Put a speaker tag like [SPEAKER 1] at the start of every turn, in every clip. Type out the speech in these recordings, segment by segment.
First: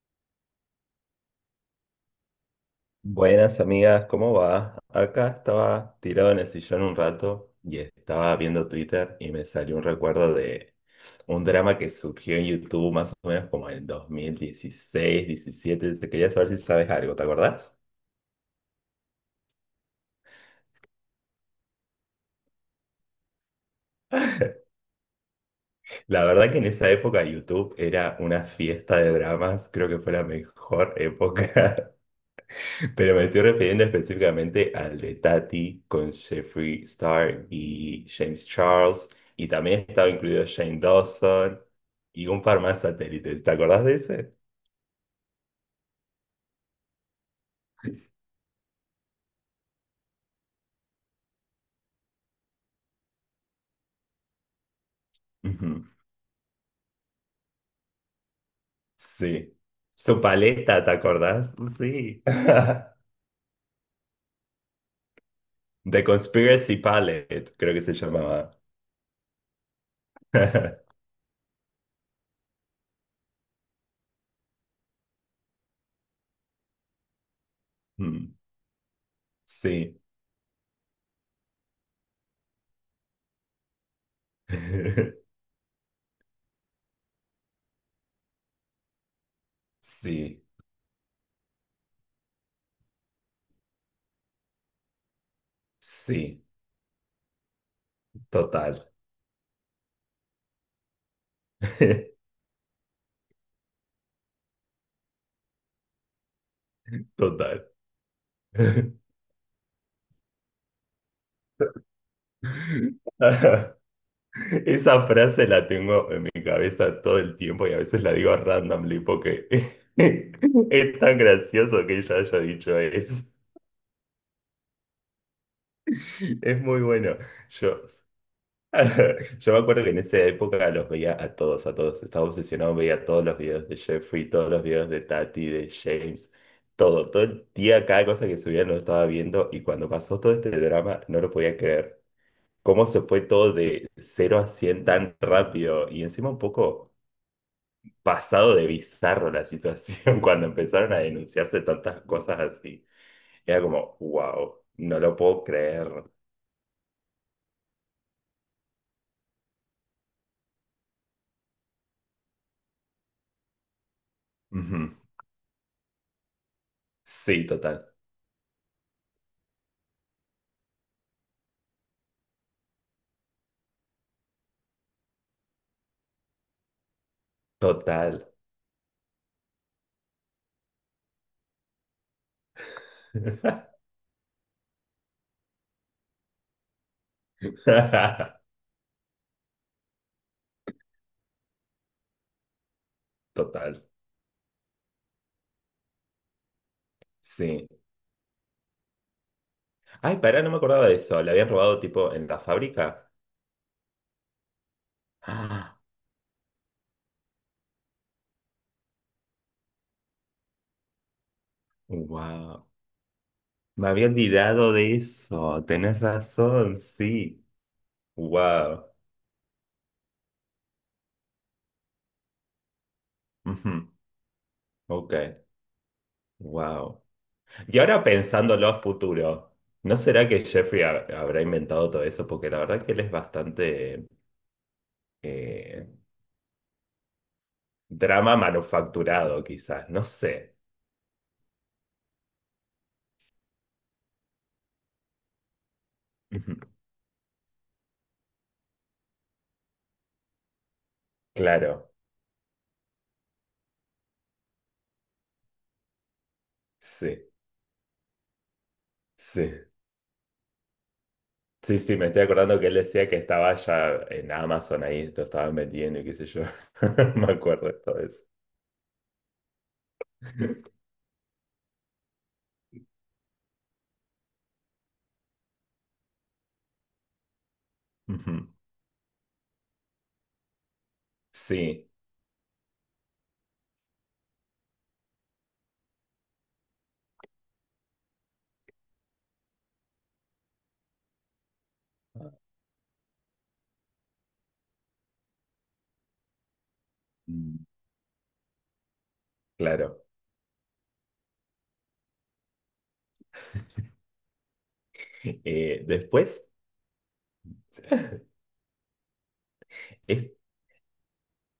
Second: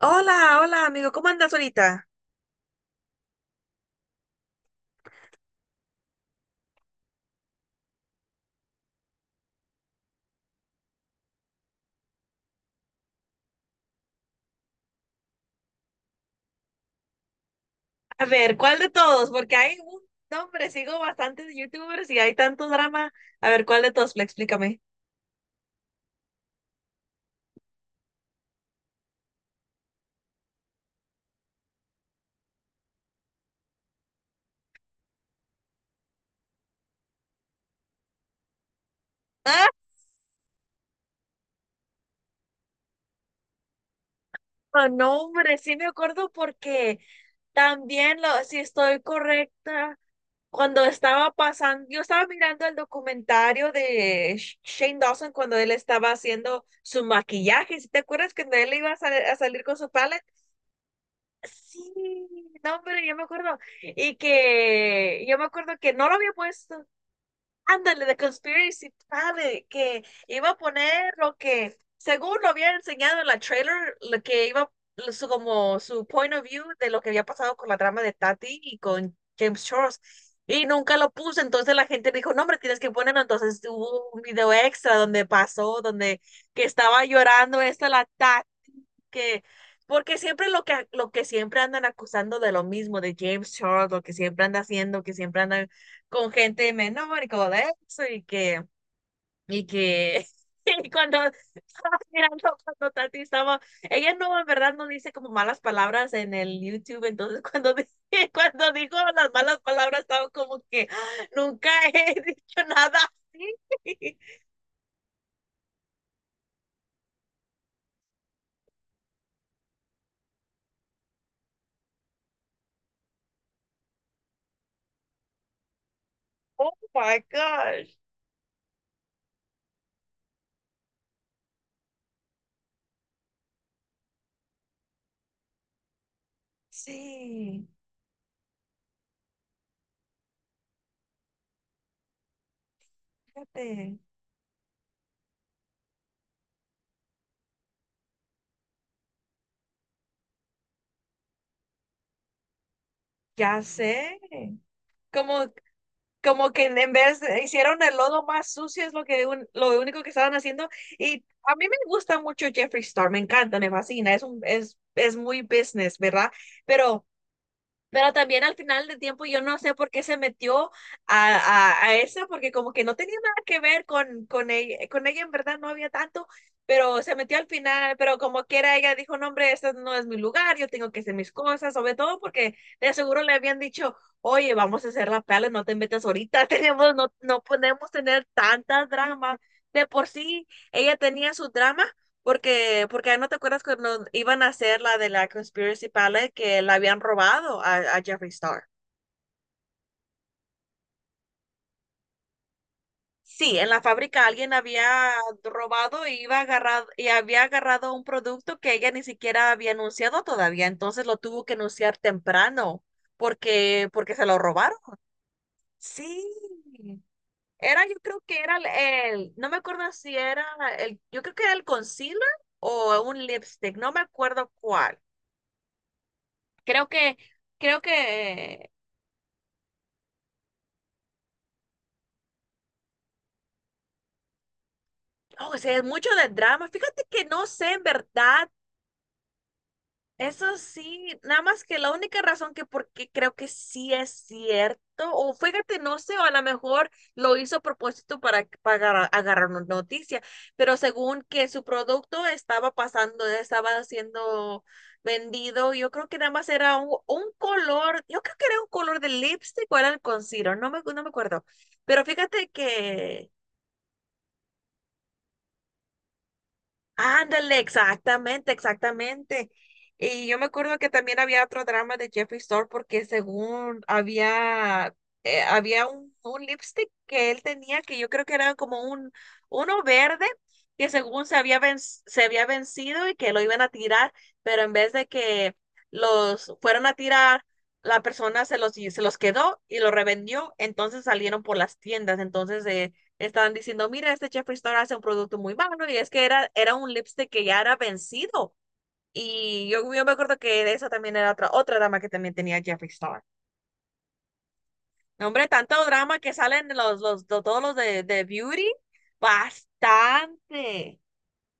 [SPEAKER 1] Hola, hola amigo, ¿cómo andas ahorita?
[SPEAKER 2] Buenas amigas, ¿cómo va? Acá estaba tirado en el sillón un rato y estaba viendo Twitter y me salió un recuerdo de un drama que surgió en YouTube más o menos como en 2016, 17. Te quería saber si sabes algo, ¿te acordás?
[SPEAKER 1] A ver, ¿cuál de todos? Porque hay un nombre, sigo bastantes youtubers y hay tanto drama. A ver, ¿cuál de todos? Fla, explícame.
[SPEAKER 2] La verdad que en esa época YouTube era una fiesta de dramas, creo que fue la mejor época. Pero me estoy refiriendo específicamente al de Tati con Jeffree Star y James Charles. Y
[SPEAKER 1] Ah,
[SPEAKER 2] también estaba incluido Shane Dawson y un par más satélites. ¿Te acordás de ese?
[SPEAKER 1] no, no, hombre, sí me acuerdo porque también, lo, si estoy correcta, cuando estaba pasando, yo estaba mirando el documentario de Shane Dawson cuando él
[SPEAKER 2] Ujú.
[SPEAKER 1] estaba haciendo su maquillaje. ¿Sí te acuerdas que él iba a, a
[SPEAKER 2] Sí.
[SPEAKER 1] salir con su
[SPEAKER 2] Su
[SPEAKER 1] paleta?
[SPEAKER 2] paleta, ¿te acordás? Sí.
[SPEAKER 1] Sí, no, pero yo me acuerdo. Y que yo me acuerdo que
[SPEAKER 2] The
[SPEAKER 1] no lo había
[SPEAKER 2] Conspiracy
[SPEAKER 1] puesto.
[SPEAKER 2] Palette, creo que se
[SPEAKER 1] Ándale, de
[SPEAKER 2] llamaba.
[SPEAKER 1] Conspiracy Planet, que iba a poner lo que, según lo había enseñado en la trailer, lo que iba, su, como su point of view de lo que había pasado con la trama de
[SPEAKER 2] Mm,
[SPEAKER 1] Tati y con James
[SPEAKER 2] sí.
[SPEAKER 1] Charles. Y nunca lo puse, entonces la gente dijo, no, hombre, tienes que ponerlo. Entonces hubo un video extra donde pasó, donde que estaba llorando esta la Tati que, porque
[SPEAKER 2] Sí.
[SPEAKER 1] siempre lo que siempre andan acusando de lo mismo, de James Charles, lo que siempre anda haciendo, que siempre andan con
[SPEAKER 2] Sí.
[SPEAKER 1] gente menor y como de eso, y que,
[SPEAKER 2] Total.
[SPEAKER 1] y que, y cuando estaba mirando, cuando Tati estaba, ella no, en verdad, no dice como malas palabras en el YouTube, entonces
[SPEAKER 2] Total.
[SPEAKER 1] cuando, cuando dijo las malas palabras, estaba como que "Ah, nunca he dicho nada así".
[SPEAKER 2] Esa frase la tengo en mi cabeza todo el tiempo y a veces la digo randomly porque es tan gracioso que ella haya dicho eso. Es
[SPEAKER 1] Oh
[SPEAKER 2] muy bueno.
[SPEAKER 1] my
[SPEAKER 2] Yo,
[SPEAKER 1] gosh.
[SPEAKER 2] yo me acuerdo que en esa época los veía a todos, a todos. Estaba obsesionado, veía todos los videos de Jeffrey, todos los videos de Tati, de James, todo. Todo el
[SPEAKER 1] Sí,
[SPEAKER 2] día, cada cosa que subía lo estaba viendo y cuando pasó todo este drama no lo podía creer. Cómo se fue todo de
[SPEAKER 1] fíjate,
[SPEAKER 2] cero a 100 tan rápido y encima un poco pasado de bizarro la situación cuando empezaron a denunciarse tantas cosas así. Era
[SPEAKER 1] ya
[SPEAKER 2] como,
[SPEAKER 1] sé.
[SPEAKER 2] wow, no lo puedo
[SPEAKER 1] Como,
[SPEAKER 2] creer.
[SPEAKER 1] como que en vez hicieron el lodo más sucio, es lo lo único que estaban haciendo. Y a mí me gusta mucho Jeffree Star, me encanta, me fascina, es un,
[SPEAKER 2] Ujú.
[SPEAKER 1] es muy business, ¿verdad? Pero
[SPEAKER 2] Sí, total,
[SPEAKER 1] pero también al final del tiempo yo no sé por qué se metió a, a eso, porque como que no tenía nada que ver con ella en verdad no había tanto, pero se metió al final, pero
[SPEAKER 2] total.
[SPEAKER 1] como quiera ella dijo, no hombre, este no es mi lugar, yo tengo que hacer mis cosas, sobre todo porque de seguro le habían dicho, oye, vamos a hacer la pala, no te metas ahorita, tenemos, no, no podemos tener tantas dramas. De por sí, ella tenía su drama porque ah, no te acuerdas
[SPEAKER 2] Total,
[SPEAKER 1] cuando iban a hacer la de la Conspiracy Palette que la habían robado
[SPEAKER 2] sí.
[SPEAKER 1] a Jeffree Star.
[SPEAKER 2] Ay, pará, no me acordaba de eso. ¿Le habían robado tipo en la fábrica?
[SPEAKER 1] Sí, en la fábrica alguien había
[SPEAKER 2] Ah,
[SPEAKER 1] robado y iba agarrado, y había agarrado un producto que ella ni siquiera había anunciado todavía, entonces lo tuvo que anunciar
[SPEAKER 2] wow.
[SPEAKER 1] temprano porque,
[SPEAKER 2] Me había
[SPEAKER 1] porque se lo
[SPEAKER 2] olvidado
[SPEAKER 1] robaron.
[SPEAKER 2] de eso. Tenés
[SPEAKER 1] Sí.
[SPEAKER 2] razón, sí.
[SPEAKER 1] Era, yo creo que era el,
[SPEAKER 2] Wow.
[SPEAKER 1] no me acuerdo si era el, yo creo que era el concealer o un lipstick,
[SPEAKER 2] Ujú,
[SPEAKER 1] no me acuerdo cuál.
[SPEAKER 2] ok,
[SPEAKER 1] Creo
[SPEAKER 2] wow.
[SPEAKER 1] que
[SPEAKER 2] Y
[SPEAKER 1] Creo
[SPEAKER 2] ahora pensándolo
[SPEAKER 1] que
[SPEAKER 2] a futuro, ¿no será que Jeffrey habrá inventado todo eso? Porque la verdad que él es bastante
[SPEAKER 1] no, o sea, es
[SPEAKER 2] eh,
[SPEAKER 1] mucho de drama. Fíjate que no sé, en
[SPEAKER 2] drama
[SPEAKER 1] verdad.
[SPEAKER 2] manufacturado, quizás, no sé.
[SPEAKER 1] Eso sí, nada más que la única razón que porque creo que sí es cierto, o fíjate, no sé, o a lo
[SPEAKER 2] Ujú.
[SPEAKER 1] mejor lo hizo a propósito para agarrar una noticia, pero según que su
[SPEAKER 2] Claro,
[SPEAKER 1] producto estaba pasando, estaba siendo vendido, yo creo que nada más era un
[SPEAKER 2] sí,
[SPEAKER 1] color, yo creo que era un color de
[SPEAKER 2] sí.
[SPEAKER 1] lipstick o era el concealer, no me, no me acuerdo,
[SPEAKER 2] Sí, sí,
[SPEAKER 1] pero
[SPEAKER 2] me estoy
[SPEAKER 1] fíjate
[SPEAKER 2] acordando que él decía que
[SPEAKER 1] que
[SPEAKER 2] estaba ya en Amazon ahí, lo estaban vendiendo y qué sé yo. Me
[SPEAKER 1] ándale,
[SPEAKER 2] acuerdo de todo eso.
[SPEAKER 1] exactamente, exactamente. Y yo me acuerdo que también había otro drama de Jeffree Star porque según había, había un lipstick que él tenía que yo creo
[SPEAKER 2] Ujú.
[SPEAKER 1] que era como un uno verde que según se había
[SPEAKER 2] Sí,
[SPEAKER 1] se había vencido y que lo iban a tirar, pero en vez de que los fueron a tirar, la persona se los quedó y lo revendió, entonces salieron por las tiendas. Entonces, estaban diciendo, mira, este Jeffree Star hace un producto muy malo y es que era, era un lipstick que ya
[SPEAKER 2] mm,
[SPEAKER 1] era vencido. Y yo,
[SPEAKER 2] claro.
[SPEAKER 1] yo me acuerdo que de esa también era otra, otra dama que también tenía Jeffree Star. No, hombre, tanto drama que
[SPEAKER 2] Después,
[SPEAKER 1] salen los, todos los de Beauty,
[SPEAKER 2] es,
[SPEAKER 1] bastante.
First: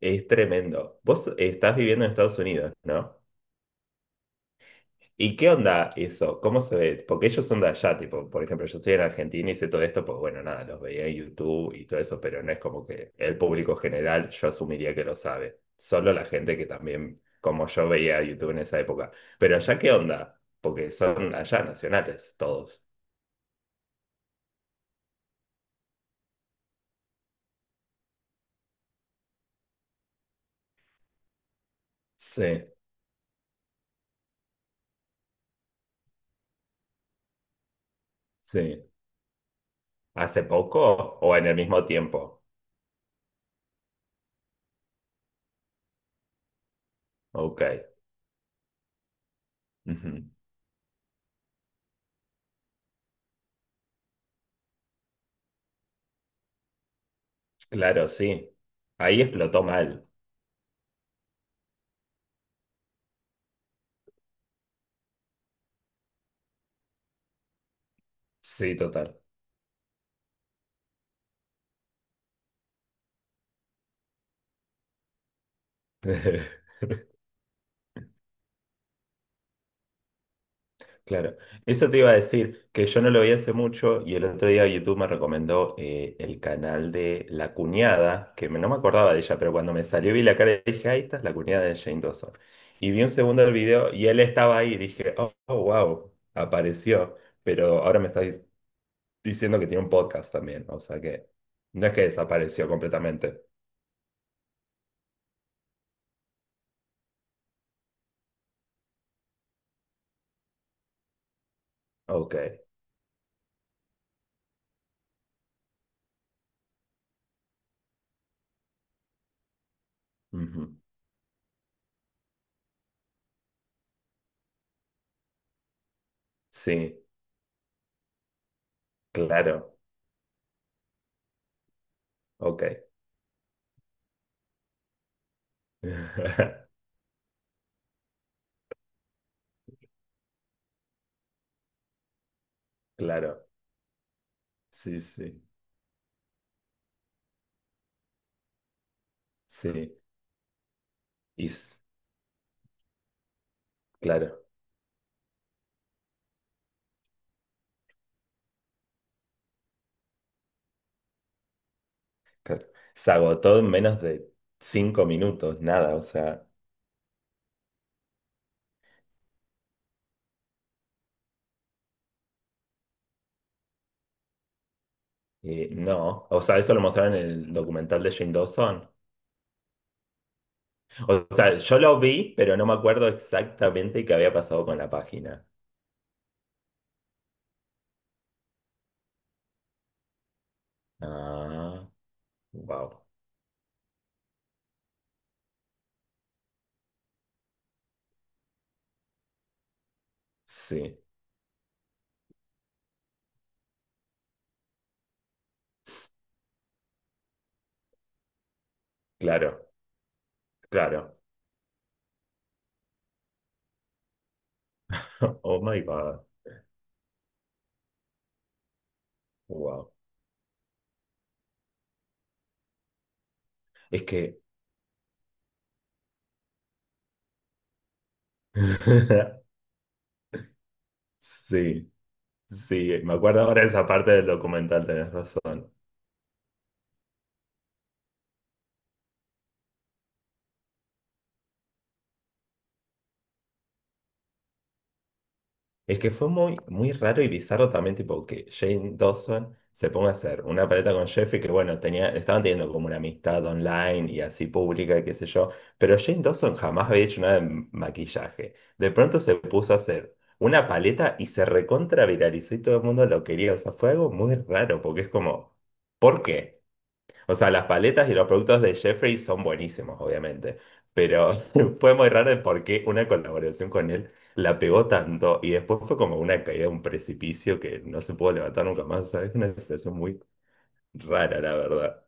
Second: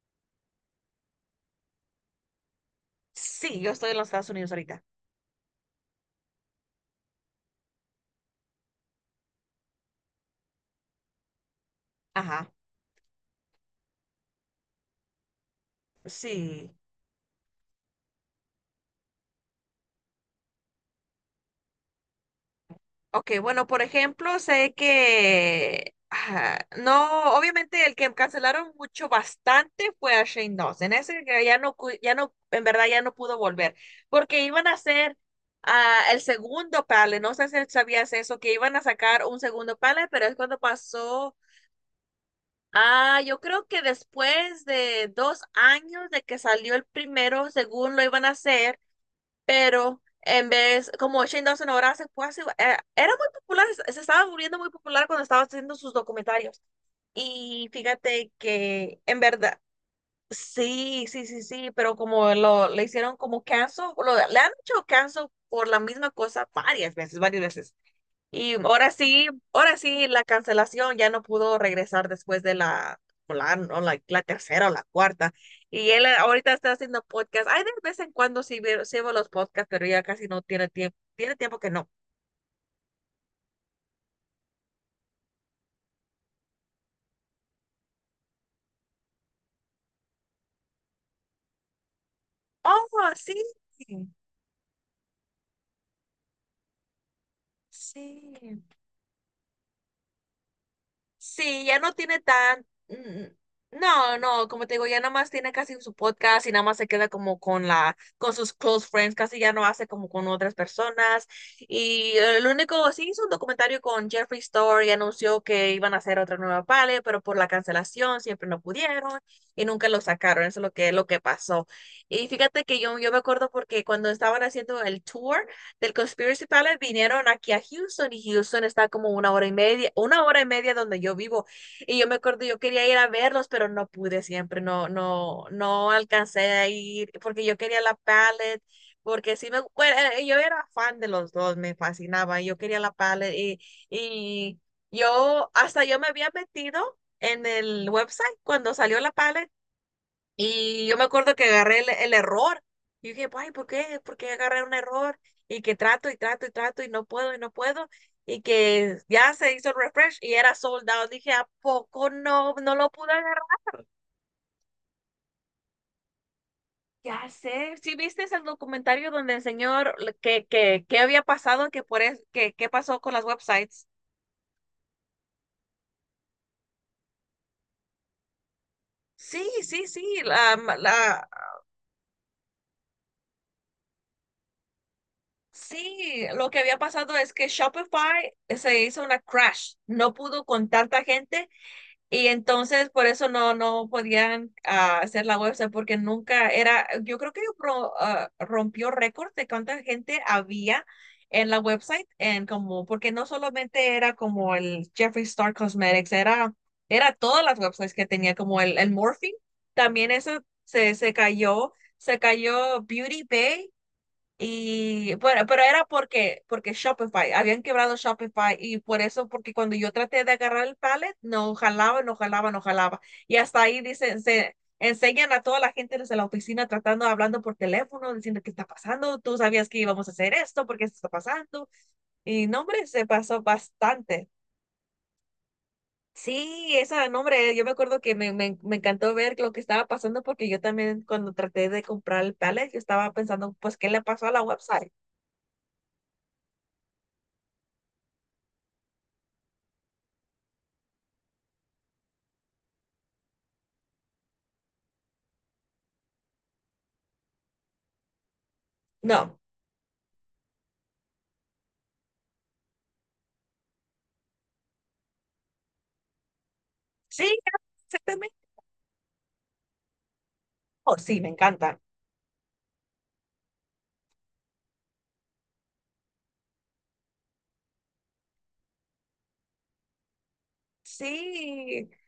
[SPEAKER 2] es tremendo. Vos estás viviendo en Estados Unidos, ¿no?
[SPEAKER 1] Sí, yo estoy en los Estados Unidos ahorita.
[SPEAKER 2] ¿Y qué onda eso? ¿Cómo se ve? Porque ellos son de allá, tipo, por ejemplo, yo estoy en Argentina y sé todo esto, pues bueno, nada, los veía en YouTube y todo eso, pero
[SPEAKER 1] Ajá,
[SPEAKER 2] no es como que el público general yo asumiría que lo sabe. Solo la gente que
[SPEAKER 1] sí.
[SPEAKER 2] también, como yo veía YouTube en esa época. Pero allá, ¿qué onda? Porque son allá nacionales todos.
[SPEAKER 1] Ok, bueno, por ejemplo, sé que no, obviamente el que cancelaron mucho bastante fue a Shane Dawson. Ese que ya no, ya no, en
[SPEAKER 2] Sí,
[SPEAKER 1] verdad ya no pudo volver, porque iban a hacer el segundo panel. No sé si sabías eso, que iban a
[SPEAKER 2] sí.
[SPEAKER 1] sacar un segundo panel, pero es
[SPEAKER 2] ¿Hace
[SPEAKER 1] cuando
[SPEAKER 2] poco
[SPEAKER 1] pasó.
[SPEAKER 2] o en el mismo tiempo?
[SPEAKER 1] Ah, yo creo que después de dos años de que salió el primero,
[SPEAKER 2] Ok.
[SPEAKER 1] según lo iban a hacer pero
[SPEAKER 2] Ujú.
[SPEAKER 1] en vez, como Shane Dawson ahora se fue así, era muy popular, se estaba volviendo muy popular cuando estaba haciendo sus documentarios. Y
[SPEAKER 2] Claro,
[SPEAKER 1] fíjate
[SPEAKER 2] sí.
[SPEAKER 1] que en
[SPEAKER 2] Ahí
[SPEAKER 1] verdad,
[SPEAKER 2] explotó mal.
[SPEAKER 1] sí, sí, sí, sí, pero como lo le hicieron como cancel, le han hecho cancel por la misma cosa varias veces, varias veces. Y
[SPEAKER 2] Sí, total.
[SPEAKER 1] ahora sí, la cancelación ya no pudo regresar después de la, o la, o la, la tercera o la cuarta. Y él ahorita está haciendo podcast. Ay, de vez en cuando sí veo los podcasts, pero ya casi no tiene tiempo. Tiene
[SPEAKER 2] Claro,
[SPEAKER 1] tiempo que no.
[SPEAKER 2] eso te iba a decir, que yo no lo vi hace mucho y el otro día YouTube me recomendó el canal de La Cuñada, que no me acordaba de ella, pero cuando me salió vi la cara y dije, ahí esta es la cuñada de Jane Dawson. Y vi un
[SPEAKER 1] Oh, sí,
[SPEAKER 2] segundo del video y él estaba ahí y dije, oh, oh, wow, apareció, pero ahora me está
[SPEAKER 1] sí.
[SPEAKER 2] diciendo que tiene un podcast también, o sea que
[SPEAKER 1] Sí, ya
[SPEAKER 2] no
[SPEAKER 1] no
[SPEAKER 2] es que
[SPEAKER 1] tiene tan...
[SPEAKER 2] desapareció completamente.
[SPEAKER 1] no, no, como te digo, ya nada más tiene casi su podcast y nada más se queda como con la, con sus close friends, casi ya no hace como con otras personas. Y
[SPEAKER 2] Ok,
[SPEAKER 1] lo único, sí hizo un documentario con Jeffree Star y anunció que iban a hacer otra nueva pale, pero por la cancelación siempre no pudieron y nunca lo sacaron. Eso es
[SPEAKER 2] ujú.
[SPEAKER 1] lo que pasó. Y fíjate que yo me acuerdo porque cuando estaban haciendo el tour, del Conspiracy Palace
[SPEAKER 2] Sí,
[SPEAKER 1] vinieron aquí a Houston y Houston está como una hora y
[SPEAKER 2] claro,
[SPEAKER 1] media, una hora y media donde yo vivo. Y yo me acuerdo, yo
[SPEAKER 2] ok.
[SPEAKER 1] quería ir a verlos, pero no pude siempre, no, no, no alcancé a ir porque yo quería la Palette porque sí me, bueno, yo era fan de los dos, me fascinaba, yo quería la paleta
[SPEAKER 2] Claro,
[SPEAKER 1] y
[SPEAKER 2] sí, sí,
[SPEAKER 1] yo, hasta yo me había metido en el website cuando salió la paleta
[SPEAKER 2] sí.
[SPEAKER 1] y yo me acuerdo que
[SPEAKER 2] Y
[SPEAKER 1] agarré el error. Y dije, ay, ¿por qué? ¿Por qué
[SPEAKER 2] claro,
[SPEAKER 1] agarré un error? Y que trato y trato y trato y no puedo y no puedo. Y que ya se hizo el refresh y era sold out. Dije, ¿a poco no,
[SPEAKER 2] claro.
[SPEAKER 1] no lo
[SPEAKER 2] Se
[SPEAKER 1] pude agarrar?
[SPEAKER 2] agotó en menos de 5 minutos, nada, o sea,
[SPEAKER 1] Ya sé. ¿Sí viste el documentario donde el señor que había pasado, que por es, que, qué pasó con las websites?
[SPEAKER 2] no. O sea, eso lo mostraron en el documental de Jane Dawson.
[SPEAKER 1] Sí, sí, sí. La,
[SPEAKER 2] O
[SPEAKER 1] la,
[SPEAKER 2] sea, yo lo vi, pero no me acuerdo exactamente qué había pasado con la página.
[SPEAKER 1] sí, lo que había pasado es que Shopify se hizo una crash. No pudo con tanta gente
[SPEAKER 2] Ah,
[SPEAKER 1] y entonces
[SPEAKER 2] wow.
[SPEAKER 1] por eso no, no podían hacer la website porque nunca era, yo creo que rompió récord de cuánta gente había
[SPEAKER 2] Sí,
[SPEAKER 1] en la website, en como, porque no solamente era como el Jeffree Star Cosmetics, era, era todas las websites que tenía, como el Morphe,
[SPEAKER 2] claro,
[SPEAKER 1] también eso se,
[SPEAKER 2] claro.
[SPEAKER 1] se cayó Beauty Bay y bueno,
[SPEAKER 2] Oh
[SPEAKER 1] pero
[SPEAKER 2] my
[SPEAKER 1] era
[SPEAKER 2] God,
[SPEAKER 1] porque, porque Shopify, habían quebrado Shopify y por eso, porque cuando
[SPEAKER 2] wow.
[SPEAKER 1] yo traté de agarrar el pallet, no jalaba, no jalaba, no jalaba. Y hasta ahí
[SPEAKER 2] Es
[SPEAKER 1] dicen,
[SPEAKER 2] que,
[SPEAKER 1] se enseñan a toda la gente desde la oficina tratando, hablando por teléfono, diciendo qué está pasando, tú sabías que íbamos a hacer esto, porque esto está pasando.
[SPEAKER 2] sí,
[SPEAKER 1] Y no, hombre,
[SPEAKER 2] sí,
[SPEAKER 1] se
[SPEAKER 2] me
[SPEAKER 1] pasó
[SPEAKER 2] acuerdo ahora de esa parte del
[SPEAKER 1] bastante.
[SPEAKER 2] documental, tenés razón.
[SPEAKER 1] Sí, esa nombre, yo me acuerdo que me encantó ver lo que estaba pasando porque yo también cuando traté de comprar el pallet, yo estaba pensando, pues, ¿qué le pasó a la website?
[SPEAKER 2] Es que fue muy, muy raro y bizarro también, tipo, que Jane Dawson se ponga a hacer una paleta con Jeffrey, que bueno, tenía, estaban teniendo como una amistad online y así pública, y qué sé yo, pero Jane Dawson jamás había hecho nada de maquillaje. De pronto se
[SPEAKER 1] No.
[SPEAKER 2] puso a hacer una paleta y se recontra viralizó y todo el mundo lo quería. O sea, fue algo muy raro, porque es como, ¿por qué?
[SPEAKER 1] Sí,
[SPEAKER 2] O sea, las paletas y los
[SPEAKER 1] exactamente.
[SPEAKER 2] productos de Jeffrey son buenísimos, obviamente,
[SPEAKER 1] Oh, sí, me
[SPEAKER 2] pero
[SPEAKER 1] encanta.
[SPEAKER 2] fue muy raro el por qué una colaboración con él la pegó tanto y después fue como una caída, un precipicio que no se pudo levantar nunca más. O sea, es una situación muy rara, la
[SPEAKER 1] Sí,
[SPEAKER 2] verdad.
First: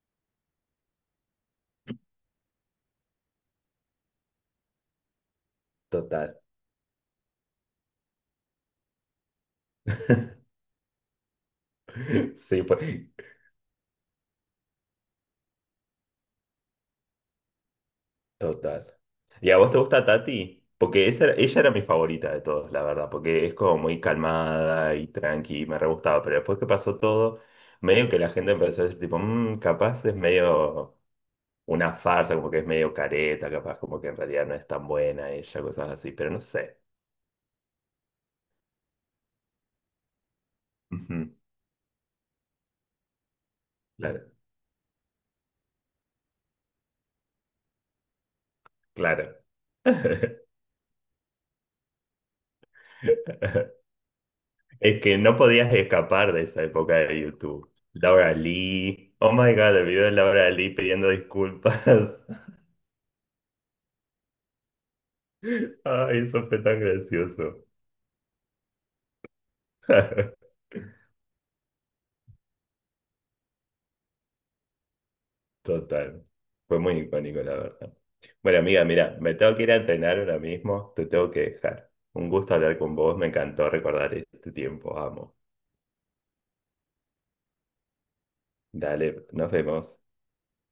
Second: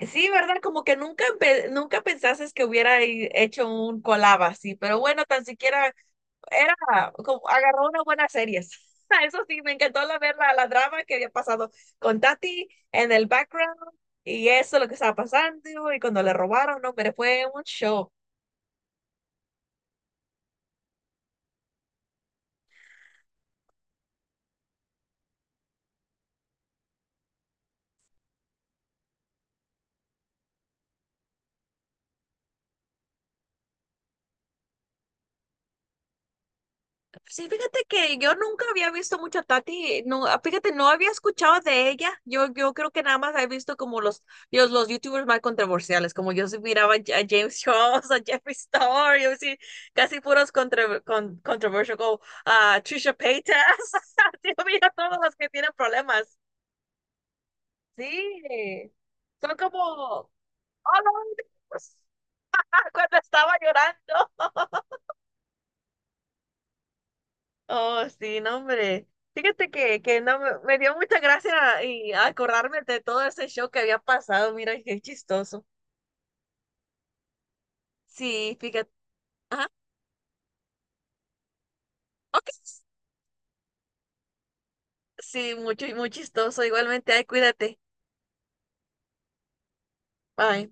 [SPEAKER 1] sí, ¿verdad? Como que nunca, nunca pensases que hubiera hecho un collab así, pero bueno, tan siquiera
[SPEAKER 2] Total.
[SPEAKER 1] era como agarró una buena serie. Eso sí, me encantó la, ver la, la drama que había pasado con
[SPEAKER 2] Sí,
[SPEAKER 1] Tati
[SPEAKER 2] fue
[SPEAKER 1] en el background y eso, lo que estaba pasando y cuando le robaron, no, pero fue un show.
[SPEAKER 2] total. ¿Y a vos te gusta Tati? Porque esa, ella era mi favorita de todos, la verdad, porque es como muy calmada y tranqui, y me re gustaba, pero después que pasó todo, medio que la gente empezó a decir tipo, "Mm, capaz es medio... una farsa, como que es medio careta, capaz como que en realidad no es tan buena ella, cosas así, pero no sé.
[SPEAKER 1] Sí, fíjate que yo nunca había visto mucho a Tati, no, ah, fíjate, no había
[SPEAKER 2] Ujú,
[SPEAKER 1] escuchado de ella. Yo creo que nada más he visto como
[SPEAKER 2] claro,
[SPEAKER 1] los YouTubers más controversiales, como yo sí miraba a James Charles, a Jeffree Star, yo
[SPEAKER 2] claro.
[SPEAKER 1] sí, casi puros contra, con, controversial, como a Trisha Paytas. Yo miro a
[SPEAKER 2] Es
[SPEAKER 1] todos
[SPEAKER 2] que
[SPEAKER 1] los
[SPEAKER 2] no
[SPEAKER 1] que tienen
[SPEAKER 2] podías escapar
[SPEAKER 1] problemas.
[SPEAKER 2] de esa época de YouTube. Laura
[SPEAKER 1] Sí,
[SPEAKER 2] Lee. Oh my
[SPEAKER 1] son como,
[SPEAKER 2] God, el video de
[SPEAKER 1] oh,
[SPEAKER 2] Laura Lee pidiendo
[SPEAKER 1] no,
[SPEAKER 2] disculpas.
[SPEAKER 1] cuando estaba llorando.
[SPEAKER 2] Ay, eso fue tan gracioso.
[SPEAKER 1] Oh, sí, no, hombre. Fíjate que no, me me dio mucha gracia y acordarme de todo ese show que había pasado. Mira, qué chistoso.
[SPEAKER 2] Total. Fue muy icónico, la verdad.
[SPEAKER 1] Sí,
[SPEAKER 2] Bueno, amiga,
[SPEAKER 1] fíjate.
[SPEAKER 2] mira, me tengo que
[SPEAKER 1] Ajá.
[SPEAKER 2] ir a entrenar ahora mismo. Te tengo que dejar. Un
[SPEAKER 1] Ok.
[SPEAKER 2] gusto hablar con vos. Me encantó recordar este tiempo. Amo.
[SPEAKER 1] Sí, mucho, muy chistoso. Igualmente, ay, cuídate.
[SPEAKER 2] Dale, nos vemos.
[SPEAKER 1] Bye.